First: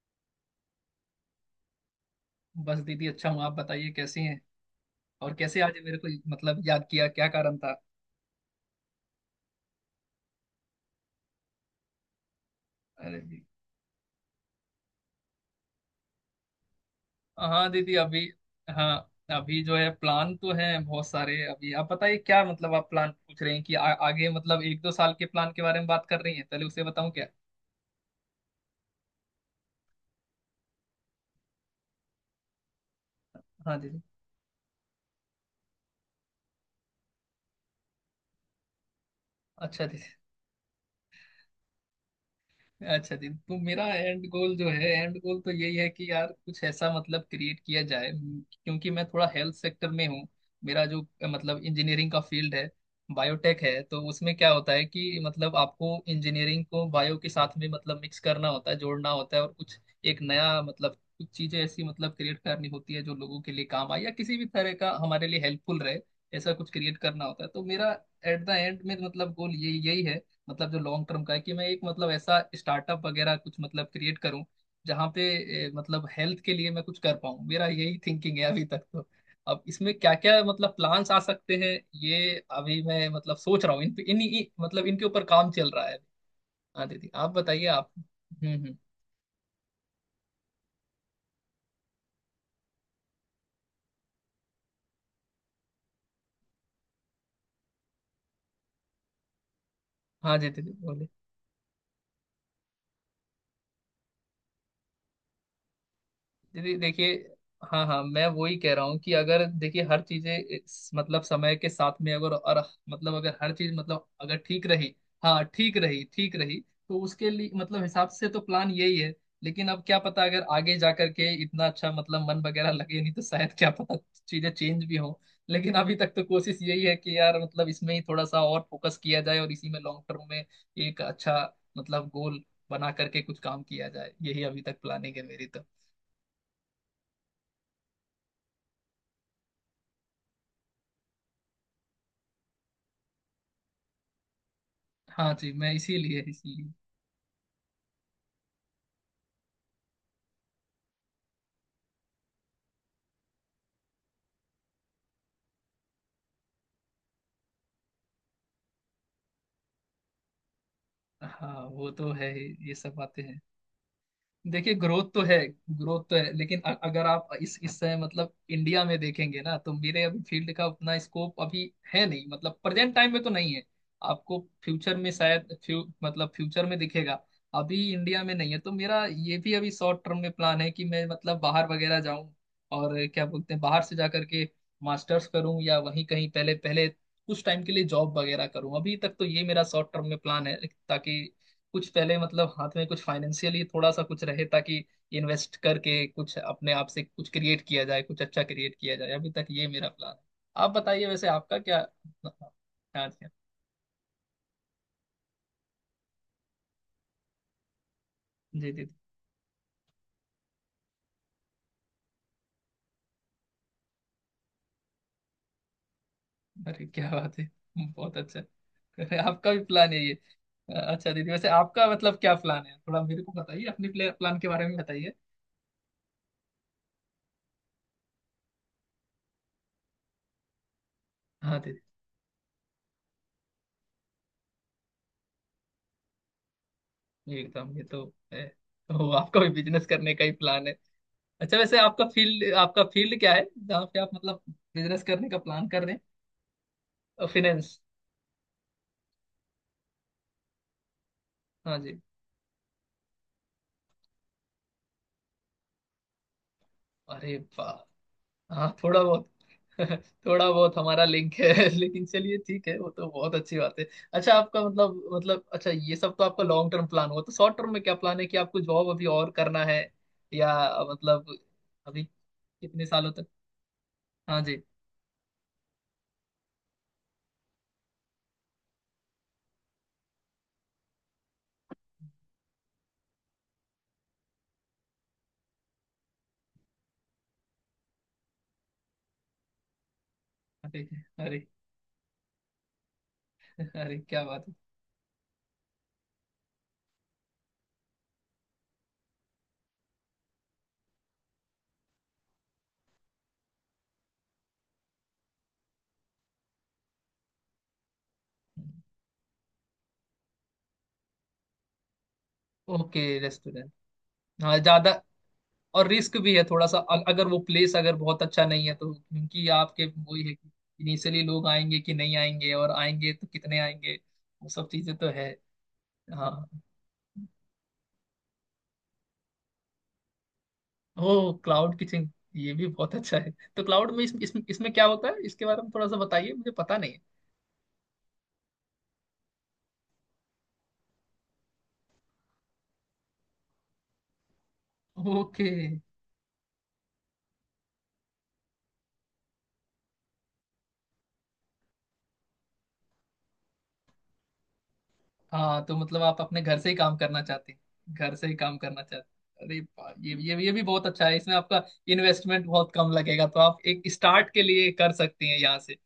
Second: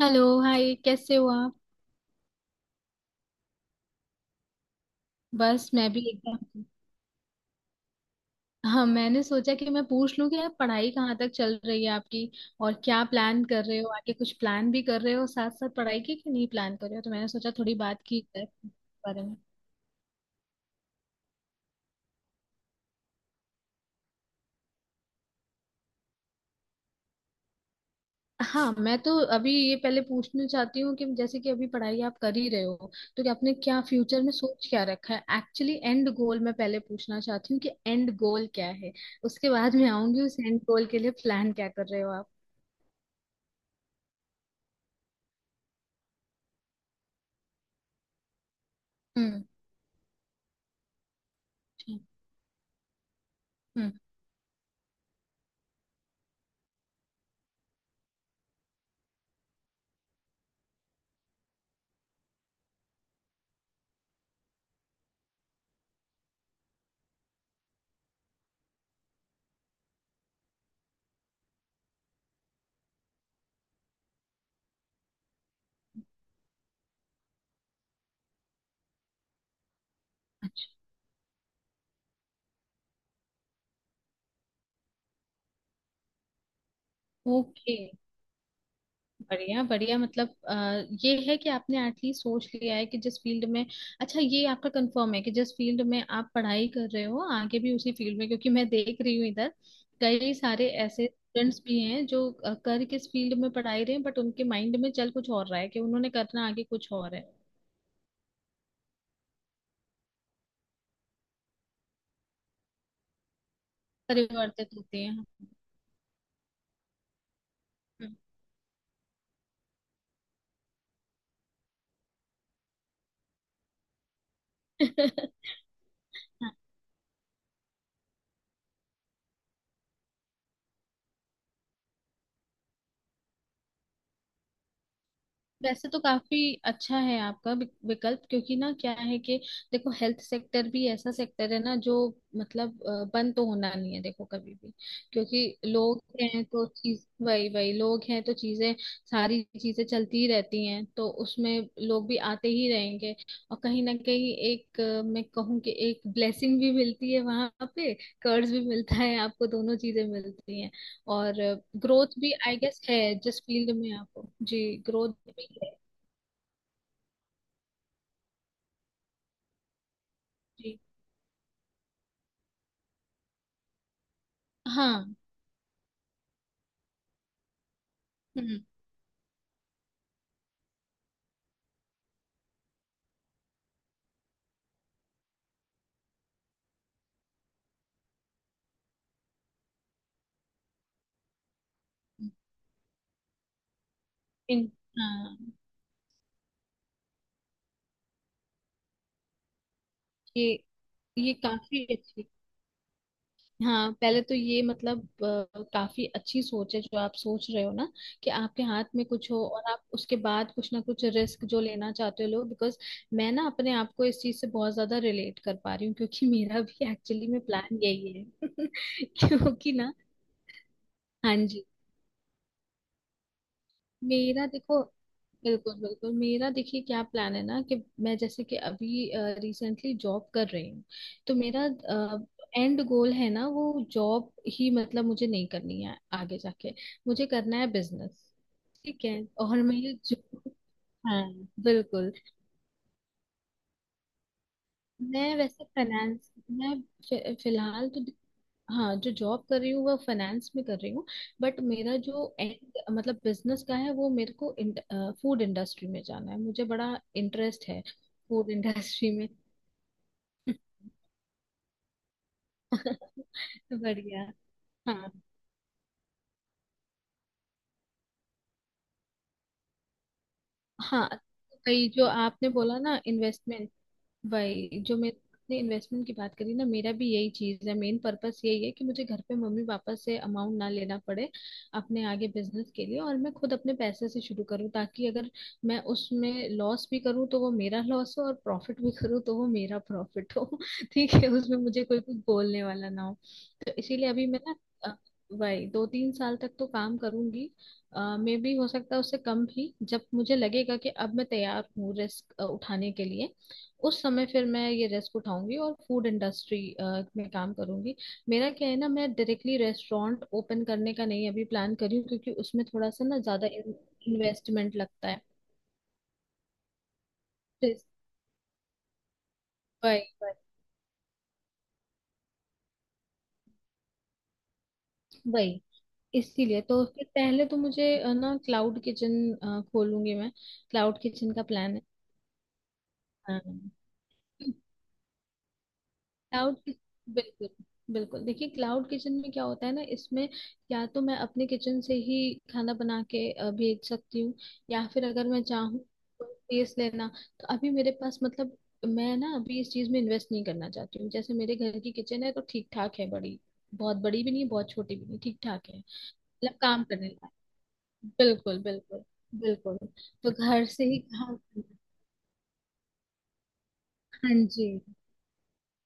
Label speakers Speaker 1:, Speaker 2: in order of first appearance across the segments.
Speaker 1: Hello, hi, कैसे हो आप?
Speaker 2: बस दीदी अच्छा हूँ। आप बताइए कैसी हैं। और कैसे
Speaker 1: बस
Speaker 2: आज
Speaker 1: मैं
Speaker 2: मेरे
Speaker 1: भी
Speaker 2: को मतलब
Speaker 1: एकदम।
Speaker 2: याद किया, क्या कारण था।
Speaker 1: हाँ, मैंने सोचा कि मैं पूछ लूं कि आप पढ़ाई कहाँ तक चल रही है आपकी, और क्या
Speaker 2: अरे जी।
Speaker 1: प्लान कर रहे हो आगे? कुछ प्लान भी कर रहे हो साथ साथ पढ़ाई की कि नहीं प्लान कर रहे हो, तो मैंने सोचा
Speaker 2: हाँ
Speaker 1: थोड़ी
Speaker 2: दीदी
Speaker 1: बात
Speaker 2: अभी।
Speaker 1: की जाए इस
Speaker 2: हाँ
Speaker 1: बारे में।
Speaker 2: अभी जो है प्लान तो है बहुत सारे। अभी आप बताइए, क्या मतलब आप प्लान पूछ रहे हैं कि आगे मतलब एक दो साल के प्लान के बारे में बात कर रही हैं, पहले उसे बताऊं क्या।
Speaker 1: हाँ, मैं तो अभी ये पहले पूछना चाहती हूँ कि जैसे कि अभी पढ़ाई आप कर ही रहे हो, तो कि आपने
Speaker 2: हाँ
Speaker 1: क्या
Speaker 2: दीदी।
Speaker 1: फ्यूचर में सोच क्या रखा है एक्चुअली। एंड गोल मैं पहले पूछना चाहती हूँ कि एंड गोल क्या है। उसके बाद
Speaker 2: अच्छा
Speaker 1: मैं
Speaker 2: दीदी।
Speaker 1: आऊंगी उस एंड गोल के लिए प्लान क्या कर रहे हो आप।
Speaker 2: अच्छा जी, तो मेरा एंड गोल जो है, एंड गोल तो यही है कि यार कुछ ऐसा मतलब क्रिएट किया जाए क्योंकि मैं थोड़ा हेल्थ सेक्टर में हूँ। मेरा जो मतलब इंजीनियरिंग का फील्ड है, बायोटेक है,
Speaker 1: हम्म।
Speaker 2: तो उसमें क्या होता है कि मतलब आपको इंजीनियरिंग को बायो के साथ में मतलब मिक्स करना होता है, जोड़ना होता है, और कुछ एक नया मतलब कुछ चीजें ऐसी मतलब क्रिएट करनी होती है जो लोगों के लिए काम आए या किसी भी तरह का हमारे लिए हेल्पफुल रहे। ऐसा कुछ क्रिएट करना होता है। तो मेरा एट द एंड में मतलब गोल यही यही है। मतलब जो लॉन्ग टर्म का है कि मैं एक मतलब ऐसा स्टार्टअप वगैरह कुछ मतलब क्रिएट करूं, जहां पे मतलब हेल्थ के लिए मैं कुछ कर पाऊं। मेरा यही थिंकिंग है अभी तक तो। अब इसमें क्या क्या मतलब
Speaker 1: अच्छा।
Speaker 2: प्लान्स आ सकते हैं, ये अभी मैं मतलब सोच रहा हूँ। इन पे इन मतलब इनके ऊपर काम चल रहा है। हाँ दीदी आप बताइए
Speaker 1: ओके।
Speaker 2: आप। हम्म।
Speaker 1: बढ़िया बढ़िया, मतलब ये है कि आपने एटलीस्ट सोच लिया है कि जिस फील्ड में। अच्छा, ये आपका कंफर्म है कि जिस फील्ड में आप पढ़ाई कर रहे हो आगे भी उसी फील्ड में? क्योंकि मैं देख रही हूँ इधर कई
Speaker 2: हाँ जी
Speaker 1: सारे
Speaker 2: दीदी
Speaker 1: ऐसे
Speaker 2: बोलिए।
Speaker 1: स्टूडेंट्स भी हैं जो कर किस फील्ड में पढ़ाई रहे हैं बट उनके माइंड में चल कुछ और रहा है कि उन्होंने करना आगे
Speaker 2: दीदी
Speaker 1: कुछ
Speaker 2: देखिए।
Speaker 1: और है।
Speaker 2: हाँ हाँ मैं वही कह रहा हूँ कि अगर देखिए हर चीजें मतलब समय के साथ में अगर और मतलब अगर हर चीज मतलब अगर ठीक
Speaker 1: परिवर्तित
Speaker 2: रही।
Speaker 1: होते हैं।
Speaker 2: हाँ ठीक रही ठीक रही। तो उसके लिए मतलब हिसाब
Speaker 1: हम्म।
Speaker 2: से तो प्लान यही है। लेकिन अब क्या पता, अगर आगे जा करके इतना अच्छा मतलब मन वगैरह लगे नहीं, तो शायद क्या पता चीजें चेंज भी हो। लेकिन अभी तक तो कोशिश यही है कि यार मतलब इसमें ही थोड़ा सा और फोकस किया जाए और इसी में लॉन्ग टर्म में एक अच्छा मतलब गोल बना करके कुछ काम किया जाए। यही अभी तक प्लानिंग है मेरी तो।
Speaker 1: वैसे तो काफी अच्छा है आपका विकल्प, क्योंकि ना क्या है कि देखो हेल्थ सेक्टर भी ऐसा सेक्टर है ना जो, मतलब बंद तो होना नहीं है देखो कभी भी।
Speaker 2: हाँ
Speaker 1: क्योंकि
Speaker 2: जी मैं
Speaker 1: लोग
Speaker 2: इसीलिए
Speaker 1: हैं तो
Speaker 2: इसीलिए।
Speaker 1: चीज वही वही, लोग हैं तो चीजें, सारी चीजें चलती ही रहती हैं तो उसमें लोग भी आते ही रहेंगे। और कहीं ना कहीं एक मैं कहूँ कि एक ब्लेसिंग भी मिलती है वहां पे। कर्ज भी मिलता है आपको, दोनों चीजें मिलती हैं। और
Speaker 2: हाँ वो तो
Speaker 1: ग्रोथ
Speaker 2: है
Speaker 1: भी
Speaker 2: ही,
Speaker 1: आई
Speaker 2: ये
Speaker 1: गेस
Speaker 2: सब
Speaker 1: है,
Speaker 2: बातें हैं।
Speaker 1: जिस फील्ड में आप हो जी,
Speaker 2: देखिए ग्रोथ
Speaker 1: ग्रोथ
Speaker 2: तो है,
Speaker 1: भी है।
Speaker 2: ग्रोथ तो है, लेकिन अगर आप इस समय मतलब इंडिया में देखेंगे ना, तो मेरे अभी फील्ड का
Speaker 1: जी।
Speaker 2: उतना स्कोप अभी है नहीं। मतलब प्रेजेंट टाइम में तो नहीं है। आपको फ्यूचर में
Speaker 1: हाँ।
Speaker 2: शायद फ्यू मतलब फ्यूचर में दिखेगा। अभी इंडिया में नहीं है,
Speaker 1: हम्म।
Speaker 2: तो मेरा ये भी अभी शॉर्ट टर्म में प्लान है कि मैं मतलब बाहर वगैरह जाऊं। और क्या बोलते हैं, बाहर से जा करके मास्टर्स करूं या वहीं कहीं पहले पहले कुछ टाइम के लिए जॉब वगैरह करूं। अभी तक तो ये मेरा शॉर्ट टर्म में प्लान है, ताकि कुछ पहले मतलब हाथ में कुछ फाइनेंशियली थोड़ा सा कुछ रहे,
Speaker 1: इन।
Speaker 2: ताकि
Speaker 1: हाँ
Speaker 2: इन्वेस्ट करके कुछ अपने आप से कुछ क्रिएट किया जाए, कुछ अच्छा क्रिएट किया जाए। अभी तक ये मेरा प्लान
Speaker 1: ये
Speaker 2: है। आप बताइए, वैसे
Speaker 1: ये
Speaker 2: आपका क्या
Speaker 1: काफी अच्छी,
Speaker 2: क्या क्या।
Speaker 1: हाँ पहले तो ये मतलब काफी अच्छी सोच है जो आप सोच रहे हो ना कि
Speaker 2: जी
Speaker 1: आपके हाथ
Speaker 2: दीदी।
Speaker 1: में कुछ हो और आप उसके बाद कुछ ना कुछ रिस्क जो लेना चाहते हो लो, बिकॉज मैं ना अपने आप को इस चीज से बहुत ज्यादा रिलेट कर पा रही हूँ क्योंकि मेरा
Speaker 2: अरे
Speaker 1: भी
Speaker 2: क्या
Speaker 1: एक्चुअली
Speaker 2: बात
Speaker 1: में
Speaker 2: है,
Speaker 1: प्लान यही
Speaker 2: बहुत
Speaker 1: है।
Speaker 2: अच्छा। अरे आपका भी
Speaker 1: क्योंकि
Speaker 2: प्लान
Speaker 1: ना
Speaker 2: है ये। अच्छा दीदी,
Speaker 1: हाँ
Speaker 2: वैसे
Speaker 1: जी
Speaker 2: आपका मतलब क्या प्लान है, थोड़ा मेरे को बताइए, अपने प्लान
Speaker 1: मेरा
Speaker 2: के बारे में
Speaker 1: देखो
Speaker 2: बताइए।
Speaker 1: बिल्कुल बिल्कुल, मेरा देखिए क्या प्लान है ना कि मैं जैसे कि अभी रिसेंटली जॉब कर रही हूँ, तो
Speaker 2: हाँ
Speaker 1: मेरा
Speaker 2: दीदी।
Speaker 1: एंड गोल है ना वो, जॉब ही मतलब मुझे नहीं करनी है आगे जाके, मुझे
Speaker 2: ये
Speaker 1: करना है
Speaker 2: एकदम, ये तो
Speaker 1: बिजनेस।
Speaker 2: है।
Speaker 1: ठीक
Speaker 2: तो
Speaker 1: है।
Speaker 2: आपका भी
Speaker 1: और मैं
Speaker 2: बिजनेस
Speaker 1: ये
Speaker 2: करने
Speaker 1: जो,
Speaker 2: का ही प्लान है।
Speaker 1: हाँ,
Speaker 2: अच्छा, वैसे आपका
Speaker 1: बिल्कुल।
Speaker 2: फील्ड, आपका फील्ड क्या है जहाँ पे आप मतलब बिजनेस करने
Speaker 1: मैं
Speaker 2: का
Speaker 1: वैसे
Speaker 2: प्लान कर रहे
Speaker 1: फाइनेंस मैं
Speaker 2: हैं। फाइनेंस।
Speaker 1: फिलहाल तो हाँ जो जॉब कर रही हूँ वह फाइनेंस में कर रही हूँ, बट
Speaker 2: हाँ
Speaker 1: मेरा
Speaker 2: जी।
Speaker 1: जो end, मतलब बिजनेस का है वो मेरे को फूड इंडस्ट्री में जाना है, मुझे बड़ा
Speaker 2: अरे
Speaker 1: इंटरेस्ट है
Speaker 2: वाह।
Speaker 1: फूड
Speaker 2: हाँ थोड़ा
Speaker 1: इंडस्ट्री में।
Speaker 2: बहुत थोड़ा बहुत हमारा लिंक है लेकिन चलिए ठीक है, वो तो बहुत अच्छी बात है।
Speaker 1: बढ़िया।
Speaker 2: अच्छा आपका मतलब
Speaker 1: हाँ
Speaker 2: मतलब अच्छा ये सब तो आपका लॉन्ग टर्म प्लान हुआ, तो शॉर्ट टर्म में क्या प्लान है, कि आपको जॉब अभी और करना है या
Speaker 1: हाँ,
Speaker 2: मतलब
Speaker 1: तो कई
Speaker 2: अभी
Speaker 1: जो आपने बोला
Speaker 2: कितने
Speaker 1: ना
Speaker 2: सालों तक।
Speaker 1: इन्वेस्टमेंट,
Speaker 2: हाँ जी।
Speaker 1: वही जो मैं ने इन्वेस्टमेंट की बात करी ना, मेरा भी यही चीज है, मेन पर्पस यही है कि मुझे घर पे मम्मी पापा से अमाउंट ना लेना पड़े अपने आगे बिजनेस के लिए, और मैं खुद अपने पैसे से शुरू करूँ ताकि अगर मैं उसमें लॉस भी करूँ तो वो मेरा लॉस हो, और प्रॉफिट भी करूँ तो वो मेरा प्रॉफिट हो।
Speaker 2: अरे
Speaker 1: ठीक है,
Speaker 2: अरे
Speaker 1: उसमें मुझे कोई कुछ बोलने वाला ना हो। तो
Speaker 2: अरे
Speaker 1: इसीलिए
Speaker 2: क्या
Speaker 1: अभी मैं
Speaker 2: बात है।
Speaker 1: ना अ, वही 2 3 साल तक तो काम करूंगी। मे भी हो सकता है उससे कम भी, जब मुझे लगेगा कि अब मैं तैयार हूँ रिस्क उठाने के लिए उस समय फिर मैं ये रिस्क उठाऊंगी और फूड इंडस्ट्री में काम करूंगी। मेरा क्या है ना, मैं डायरेक्टली रेस्टोरेंट ओपन करने का नहीं अभी प्लान कर रही हूँ क्योंकि उसमें थोड़ा
Speaker 2: ओके
Speaker 1: सा ना ज्यादा
Speaker 2: रेस्टोरेंट। हाँ
Speaker 1: इन्वेस्टमेंट
Speaker 2: ज्यादा
Speaker 1: लगता है।
Speaker 2: और रिस्क भी है थोड़ा सा अगर वो
Speaker 1: तो
Speaker 2: प्लेस अगर बहुत अच्छा नहीं है तो, क्योंकि आपके
Speaker 1: वही
Speaker 2: वही है
Speaker 1: वही
Speaker 2: कि इनिशियली लोग आएंगे कि नहीं आएंगे, और आएंगे तो कितने आएंगे, वो सब चीजें तो है।
Speaker 1: वही,
Speaker 2: हाँ।
Speaker 1: इसीलिए तो फिर पहले तो मुझे ना क्लाउड किचन खोलूंगी मैं। क्लाउड
Speaker 2: ओ
Speaker 1: किचन का प्लान
Speaker 2: क्लाउड
Speaker 1: है।
Speaker 2: किचन, ये भी बहुत अच्छा है।
Speaker 1: हाँ।
Speaker 2: तो क्लाउड में इसमें क्या होता है इसके बारे में थोड़ा सा बताइए, मुझे
Speaker 1: क्लाउड
Speaker 2: पता नहीं है।
Speaker 1: बिल्कुल बिल्कुल, देखिए क्लाउड किचन में क्या होता है ना, इसमें या तो मैं अपने किचन से ही खाना बना के भेज सकती हूँ, या फिर अगर मैं
Speaker 2: ओके।
Speaker 1: चाहूँ टेस्ट लेना, तो अभी मेरे पास मतलब मैं ना अभी इस चीज में इन्वेस्ट नहीं करना चाहती हूँ। जैसे मेरे घर की किचन है तो ठीक ठाक है, बड़ी, बहुत बड़ी भी नहीं बहुत छोटी भी नहीं, ठीक
Speaker 2: हाँ
Speaker 1: ठाक
Speaker 2: तो
Speaker 1: है,
Speaker 2: मतलब आप अपने
Speaker 1: मतलब
Speaker 2: घर से ही
Speaker 1: काम
Speaker 2: काम
Speaker 1: करने
Speaker 2: करना
Speaker 1: लायक।
Speaker 2: चाहते हैं, घर से ही काम
Speaker 1: बिल्कुल
Speaker 2: करना चाहते
Speaker 1: बिल्कुल
Speaker 2: हैं। अरे
Speaker 1: बिल्कुल,
Speaker 2: वाह, ये
Speaker 1: तो
Speaker 2: ये ये भी
Speaker 1: घर से
Speaker 2: बहुत
Speaker 1: ही
Speaker 2: अच्छा है। इसमें
Speaker 1: काम
Speaker 2: आपका
Speaker 1: करना।
Speaker 2: इन्वेस्टमेंट बहुत कम लगेगा, तो आप एक स्टार्ट
Speaker 1: हाँ
Speaker 2: के
Speaker 1: जी।
Speaker 2: लिए कर सकते हैं यहाँ से।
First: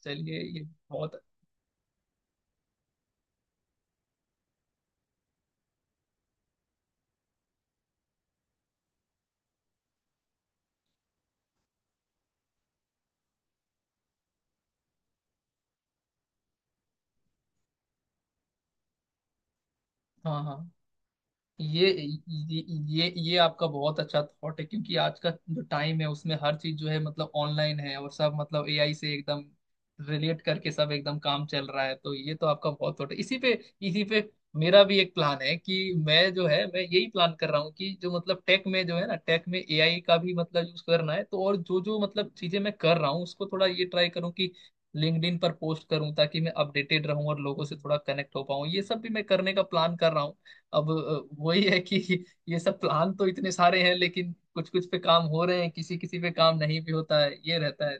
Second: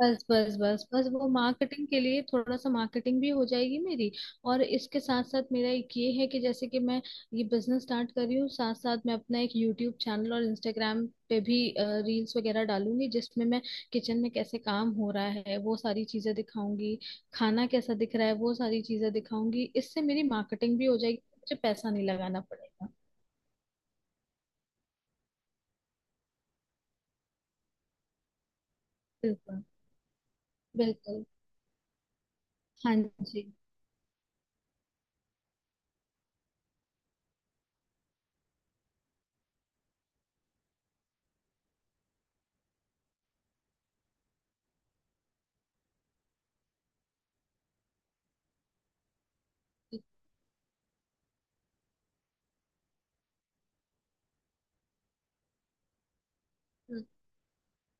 Speaker 1: बस
Speaker 2: चलिए
Speaker 1: बस
Speaker 2: ये
Speaker 1: बस बस
Speaker 2: बहुत।
Speaker 1: वो मार्केटिंग के लिए, थोड़ा सा मार्केटिंग भी हो जाएगी मेरी। और इसके साथ साथ मेरा एक ये है कि जैसे कि मैं ये बिजनेस स्टार्ट कर रही हूँ साथ साथ मैं अपना एक यूट्यूब चैनल और इंस्टाग्राम पे भी रील्स वगैरह डालूंगी, जिसमें मैं किचन में कैसे काम हो रहा है वो सारी चीजें दिखाऊंगी, खाना कैसा दिख रहा है वो सारी चीजें दिखाऊंगी, इससे मेरी
Speaker 2: हाँ हाँ।
Speaker 1: मार्केटिंग भी हो जाएगी, मुझे
Speaker 2: ये
Speaker 1: पैसा नहीं लगाना
Speaker 2: ये
Speaker 1: पड़ेगा।
Speaker 2: ये आपका बहुत अच्छा थॉट है, क्योंकि आज का जो टाइम है उसमें हर चीज जो है मतलब ऑनलाइन है, और सब मतलब एआई से एकदम
Speaker 1: बिल्कुल
Speaker 2: रिलेट करके सब एकदम
Speaker 1: बिल्कुल।
Speaker 2: काम चल रहा है, तो ये तो आपका
Speaker 1: हाँ
Speaker 2: बहुत थॉट है। इसी पे
Speaker 1: जी।
Speaker 2: इसी पे मेरा भी एक प्लान है, कि मैं जो है मैं यही प्लान कर रहा हूँ कि जो मतलब टेक में जो है ना, टेक में एआई का भी मतलब यूज करना है, तो और जो जो मतलब चीजें मैं कर रहा हूँ उसको थोड़ा ये ट्राई करूँ कि लिंक्डइन पर पोस्ट करूँ, ताकि मैं अपडेटेड रहूँ और लोगों से थोड़ा कनेक्ट हो पाऊँ। ये सब भी मैं करने का प्लान कर रहा हूँ। अब वही है कि ये सब प्लान तो इतने सारे हैं, लेकिन कुछ कुछ पे काम हो रहे हैं, किसी किसी पे काम नहीं भी होता है, ये रहता है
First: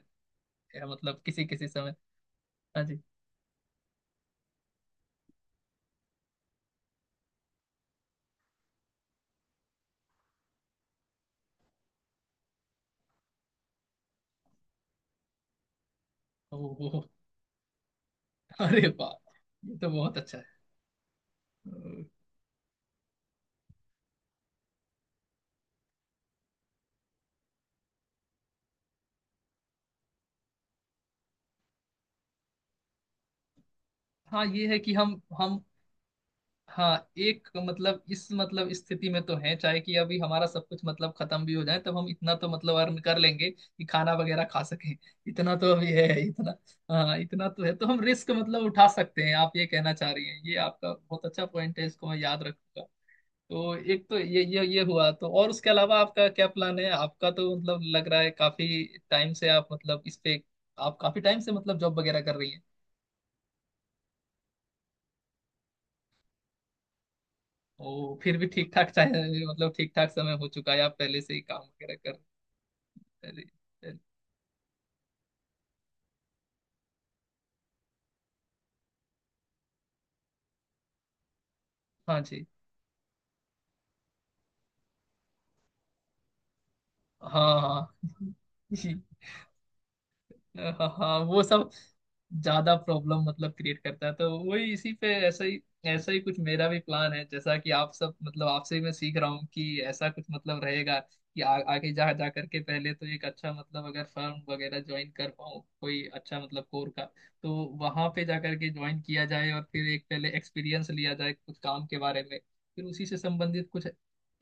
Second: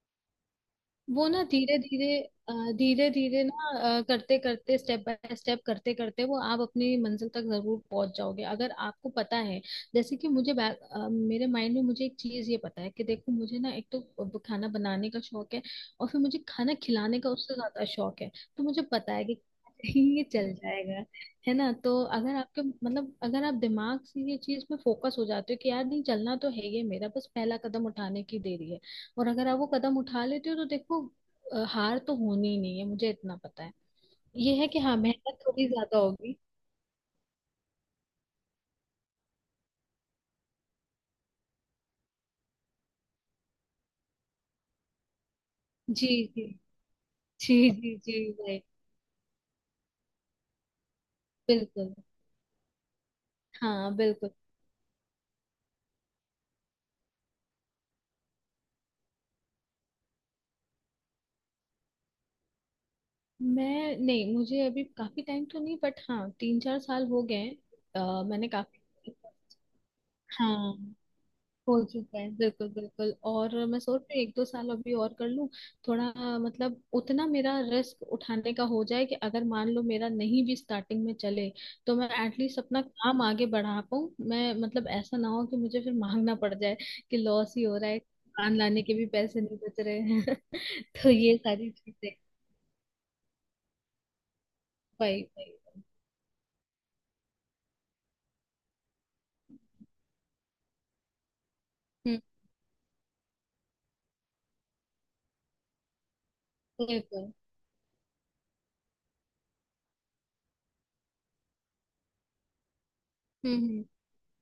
Speaker 2: क्या मतलब
Speaker 1: वो ना
Speaker 2: किसी किसी
Speaker 1: धीरे
Speaker 2: समय।
Speaker 1: धीरे
Speaker 2: हाँ जी।
Speaker 1: धीरे धीरे ना, करते करते स्टेप बाय स्टेप करते करते वो आप अपनी मंजिल तक जरूर पहुंच जाओगे, अगर आपको पता है। जैसे कि मुझे मेरे माइंड में मुझे एक चीज ये पता है कि देखो, मुझे ना एक तो खाना बनाने का शौक है, और फिर मुझे
Speaker 2: ओ,
Speaker 1: खाना
Speaker 2: ओ,
Speaker 1: खिलाने का उससे ज्यादा शौक है, तो मुझे
Speaker 2: अरे वाह,
Speaker 1: पता है कि
Speaker 2: ये तो बहुत
Speaker 1: ये
Speaker 2: अच्छा है।
Speaker 1: चल जाएगा। है ना?
Speaker 2: अ,
Speaker 1: तो अगर आपके मतलब अगर आप दिमाग से ये चीज में फोकस हो जाते हो कि यार नहीं, चलना तो है ये, मेरा बस पहला कदम उठाने की देरी है। और अगर आप वो कदम उठा लेते हो तो देखो हार तो होनी ही नहीं है, मुझे इतना पता है।
Speaker 2: हाँ
Speaker 1: ये
Speaker 2: ये
Speaker 1: है
Speaker 2: है
Speaker 1: कि
Speaker 2: कि
Speaker 1: हाँ,
Speaker 2: हम
Speaker 1: मेहनत
Speaker 2: हम।
Speaker 1: थोड़ी ज्यादा होगी।
Speaker 2: हाँ एक मतलब इस मतलब स्थिति में तो है, चाहे कि अभी हमारा सब कुछ मतलब खत्म भी हो जाए, तब हम इतना तो मतलब अर्न कर लेंगे कि खाना वगैरह खा सकें, इतना तो अभी है
Speaker 1: जी जी
Speaker 2: इतना। हाँ इतना तो
Speaker 1: जी
Speaker 2: है, तो
Speaker 1: जी
Speaker 2: हम रिस्क
Speaker 1: जी भाई।
Speaker 2: मतलब उठा सकते हैं, आप ये कहना चाह रही हैं, ये आपका बहुत अच्छा पॉइंट है,
Speaker 1: बिल्कुल।
Speaker 2: इसको मैं याद रखूंगा। तो
Speaker 1: हाँ
Speaker 2: एक तो
Speaker 1: बिल्कुल।
Speaker 2: ये हुआ, तो और उसके अलावा आपका क्या प्लान है, आपका तो मतलब लग रहा है काफी टाइम से आप मतलब इस पे, आप काफी टाइम से मतलब जॉब वगैरह कर रही हैं।
Speaker 1: मैं नहीं, मुझे अभी काफी टाइम तो नहीं, बट हाँ 3 4 साल हो गए हैं।
Speaker 2: ओ फिर भी
Speaker 1: मैंने
Speaker 2: ठीक
Speaker 1: काफी,
Speaker 2: ठाक, चाहे मतलब ठीक ठाक समय हो चुका
Speaker 1: हाँ
Speaker 2: है, आप पहले से ही काम
Speaker 1: हो
Speaker 2: वगैरह
Speaker 1: चुका
Speaker 2: कर।
Speaker 1: है बिल्कुल बिल्कुल,
Speaker 2: पहले,
Speaker 1: और मैं
Speaker 2: पहले।
Speaker 1: सोच रही हूँ 1 2 साल अभी और कर लूँ थोड़ा, मतलब उतना मेरा रिस्क उठाने का हो जाए कि अगर मान लो मेरा नहीं भी स्टार्टिंग में चले तो मैं
Speaker 2: हाँ जी।
Speaker 1: एटलीस्ट अपना काम आगे बढ़ा पाऊँ मैं, मतलब ऐसा ना हो कि मुझे फिर मांगना पड़ जाए कि लॉस
Speaker 2: हाँ
Speaker 1: ही हो रहा
Speaker 2: हाँ
Speaker 1: है दुकान लाने के
Speaker 2: जी।
Speaker 1: भी पैसे नहीं बच रहे हैं।
Speaker 2: हाँ
Speaker 1: तो
Speaker 2: हाँ,
Speaker 1: ये
Speaker 2: वो
Speaker 1: सारी
Speaker 2: सब
Speaker 1: चीजें
Speaker 2: ज्यादा प्रॉब्लम मतलब क्रिएट करता है, तो वही, इसी पे
Speaker 1: भाई भाई।
Speaker 2: ऐसा ही कुछ मेरा भी प्लान है, जैसा कि आप सब मतलब आपसे ही मैं सीख रहा हूँ, कि ऐसा कुछ मतलब रहेगा कि आगे जा
Speaker 1: हम्म।
Speaker 2: जा करके पहले तो एक अच्छा मतलब अगर फर्म वगैरह ज्वाइन कर पाऊँ कोई अच्छा मतलब कोर का,
Speaker 1: बिल्कुल।
Speaker 2: तो वहां पे जा करके ज्वाइन किया जाए और फिर एक पहले एक्सपीरियंस लिया जाए कुछ काम के बारे में, फिर उसी से संबंधित
Speaker 1: हम्म
Speaker 2: कुछ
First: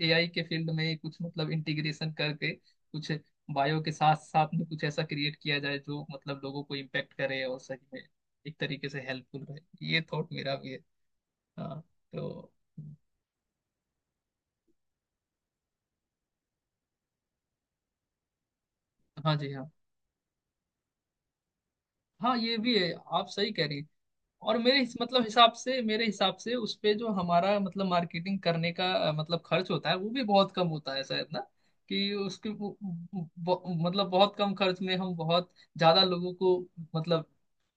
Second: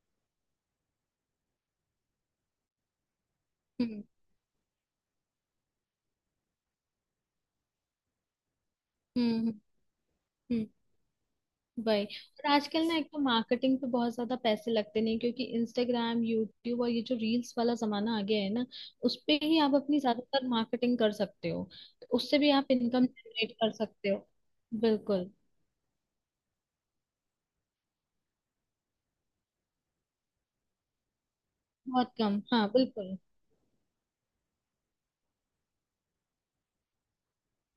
Speaker 2: एआई के फील्ड में कुछ मतलब इंटीग्रेशन करके कुछ बायो के
Speaker 1: हम्म
Speaker 2: साथ साथ में कुछ ऐसा क्रिएट किया जाए जो मतलब लोगों को इम्पेक्ट करे और सही में एक तरीके से
Speaker 1: हम्म
Speaker 2: हेल्पफुल
Speaker 1: हम्म
Speaker 2: रहे। ये थॉट मेरा
Speaker 1: हम्म।
Speaker 2: भी है। हाँ।
Speaker 1: वही, और
Speaker 2: तो
Speaker 1: आजकल ना एक तो मार्केटिंग पे बहुत ज्यादा पैसे लगते नहीं क्योंकि इंस्टाग्राम यूट्यूब और ये जो रील्स वाला जमाना आ गया है ना, उस
Speaker 2: हाँ
Speaker 1: पे
Speaker 2: जी।
Speaker 1: ही
Speaker 2: हाँ
Speaker 1: आप अपनी ज्यादातर मार्केटिंग कर सकते हो, तो
Speaker 2: हाँ
Speaker 1: उससे भी
Speaker 2: ये
Speaker 1: आप
Speaker 2: भी है,
Speaker 1: इनकम
Speaker 2: आप सही
Speaker 1: जनरेट
Speaker 2: कह
Speaker 1: कर
Speaker 2: रही हैं।
Speaker 1: सकते हो।
Speaker 2: और मेरे मतलब
Speaker 1: बिल्कुल
Speaker 2: हिसाब से, मेरे हिसाब से उस पे जो हमारा मतलब मार्केटिंग करने का मतलब खर्च होता है वो भी बहुत कम होता है शायद ना,
Speaker 1: बहुत
Speaker 2: कि
Speaker 1: कम,
Speaker 2: उसके
Speaker 1: हाँ बिल्कुल।
Speaker 2: मतलब बहुत कम खर्च में हम बहुत ज्यादा लोगों को मतलब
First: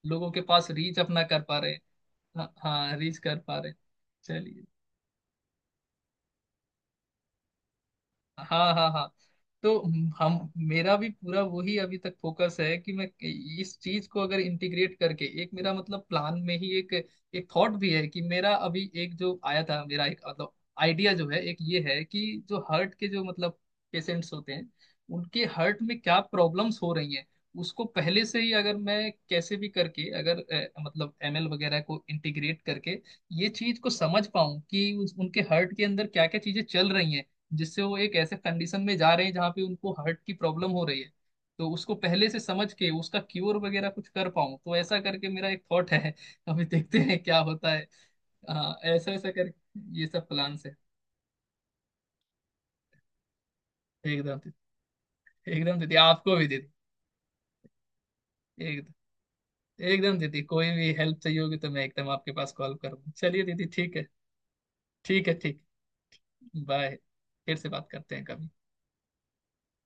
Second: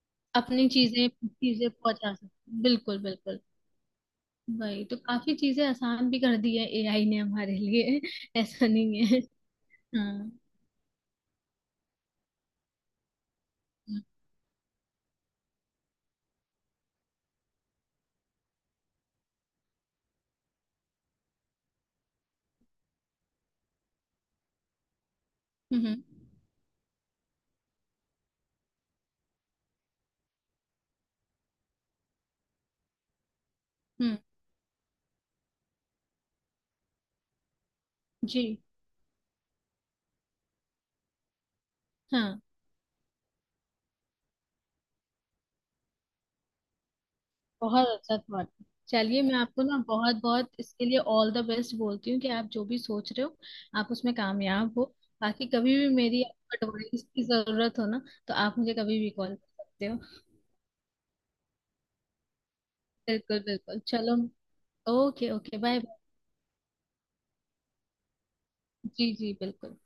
Speaker 2: लोगों के
Speaker 1: अपनी
Speaker 2: पास रीच
Speaker 1: चीजें
Speaker 2: अपना कर पा
Speaker 1: चीजें
Speaker 2: रहे हैं।
Speaker 1: पहुंचा सकते
Speaker 2: हाँ
Speaker 1: हो।
Speaker 2: हाँ
Speaker 1: बिल्कुल
Speaker 2: रीच कर
Speaker 1: बिल्कुल।
Speaker 2: पा रहे हैं। चलिए।
Speaker 1: वही तो काफी चीजें आसान भी कर दी है एआई ने हमारे लिए। ऐसा
Speaker 2: हाँ हाँ
Speaker 1: नहीं
Speaker 2: हाँ।
Speaker 1: है।
Speaker 2: तो
Speaker 1: हाँ।
Speaker 2: हम मेरा भी पूरा वही अभी तक फोकस है, कि मैं इस
Speaker 1: हम्म
Speaker 2: चीज को अगर इंटीग्रेट करके एक मेरा मतलब प्लान में ही एक एक थॉट भी है कि मेरा अभी एक जो आया था मेरा एक मतलब आइडिया जो है, एक ये है कि जो हार्ट के जो मतलब पेशेंट्स होते हैं, उनके हार्ट में
Speaker 1: हम्म
Speaker 2: क्या प्रॉब्लम्स हो रही हैं, उसको पहले से ही अगर मैं कैसे भी करके अगर मतलब एमएल वगैरह को इंटीग्रेट करके ये चीज को
Speaker 1: हम्म,
Speaker 2: समझ पाऊं कि उनके हार्ट के अंदर क्या क्या चीजें चल रही हैं, जिससे वो एक ऐसे
Speaker 1: जी
Speaker 2: कंडीशन में जा रहे हैं जहाँ पे उनको हार्ट की प्रॉब्लम हो रही है, तो उसको पहले से
Speaker 1: हाँ।
Speaker 2: समझ के उसका क्योर वगैरह कुछ कर पाऊँ, तो ऐसा करके मेरा एक थॉट है। अभी देखते हैं क्या होता है।
Speaker 1: बहुत अच्छा थॉट।
Speaker 2: हाँ ऐसा
Speaker 1: चलिए,
Speaker 2: ऐसा
Speaker 1: मैं आपको ना
Speaker 2: करके ये
Speaker 1: बहुत
Speaker 2: सब
Speaker 1: बहुत
Speaker 2: प्लान्स है।
Speaker 1: इसके लिए ऑल द बेस्ट बोलती हूँ कि आप जो भी सोच रहे हो आप उसमें
Speaker 2: एकदम
Speaker 1: कामयाब
Speaker 2: दीदी।
Speaker 1: हो। बाकी कभी
Speaker 2: एकदम
Speaker 1: भी
Speaker 2: दीदी
Speaker 1: मेरी
Speaker 2: आपको भी
Speaker 1: आपको
Speaker 2: दीदी।
Speaker 1: एडवाइस की जरूरत हो ना तो आप मुझे कभी भी
Speaker 2: एकदम।
Speaker 1: कॉल कर सकते हो।
Speaker 2: एकदम दीदी कोई भी हेल्प चाहिए होगी तो मैं एकदम आपके पास कॉल करूँगा।
Speaker 1: बिल्कुल
Speaker 2: चलिए दीदी
Speaker 1: बिल्कुल।
Speaker 2: ठीक है।
Speaker 1: चलो।
Speaker 2: ठीक
Speaker 1: ओके
Speaker 2: है
Speaker 1: ओके।
Speaker 2: ठीक।
Speaker 1: Bye bye.
Speaker 2: बाय। फिर से बात करते हैं कभी।
Speaker 1: जी जी बिल्कुल।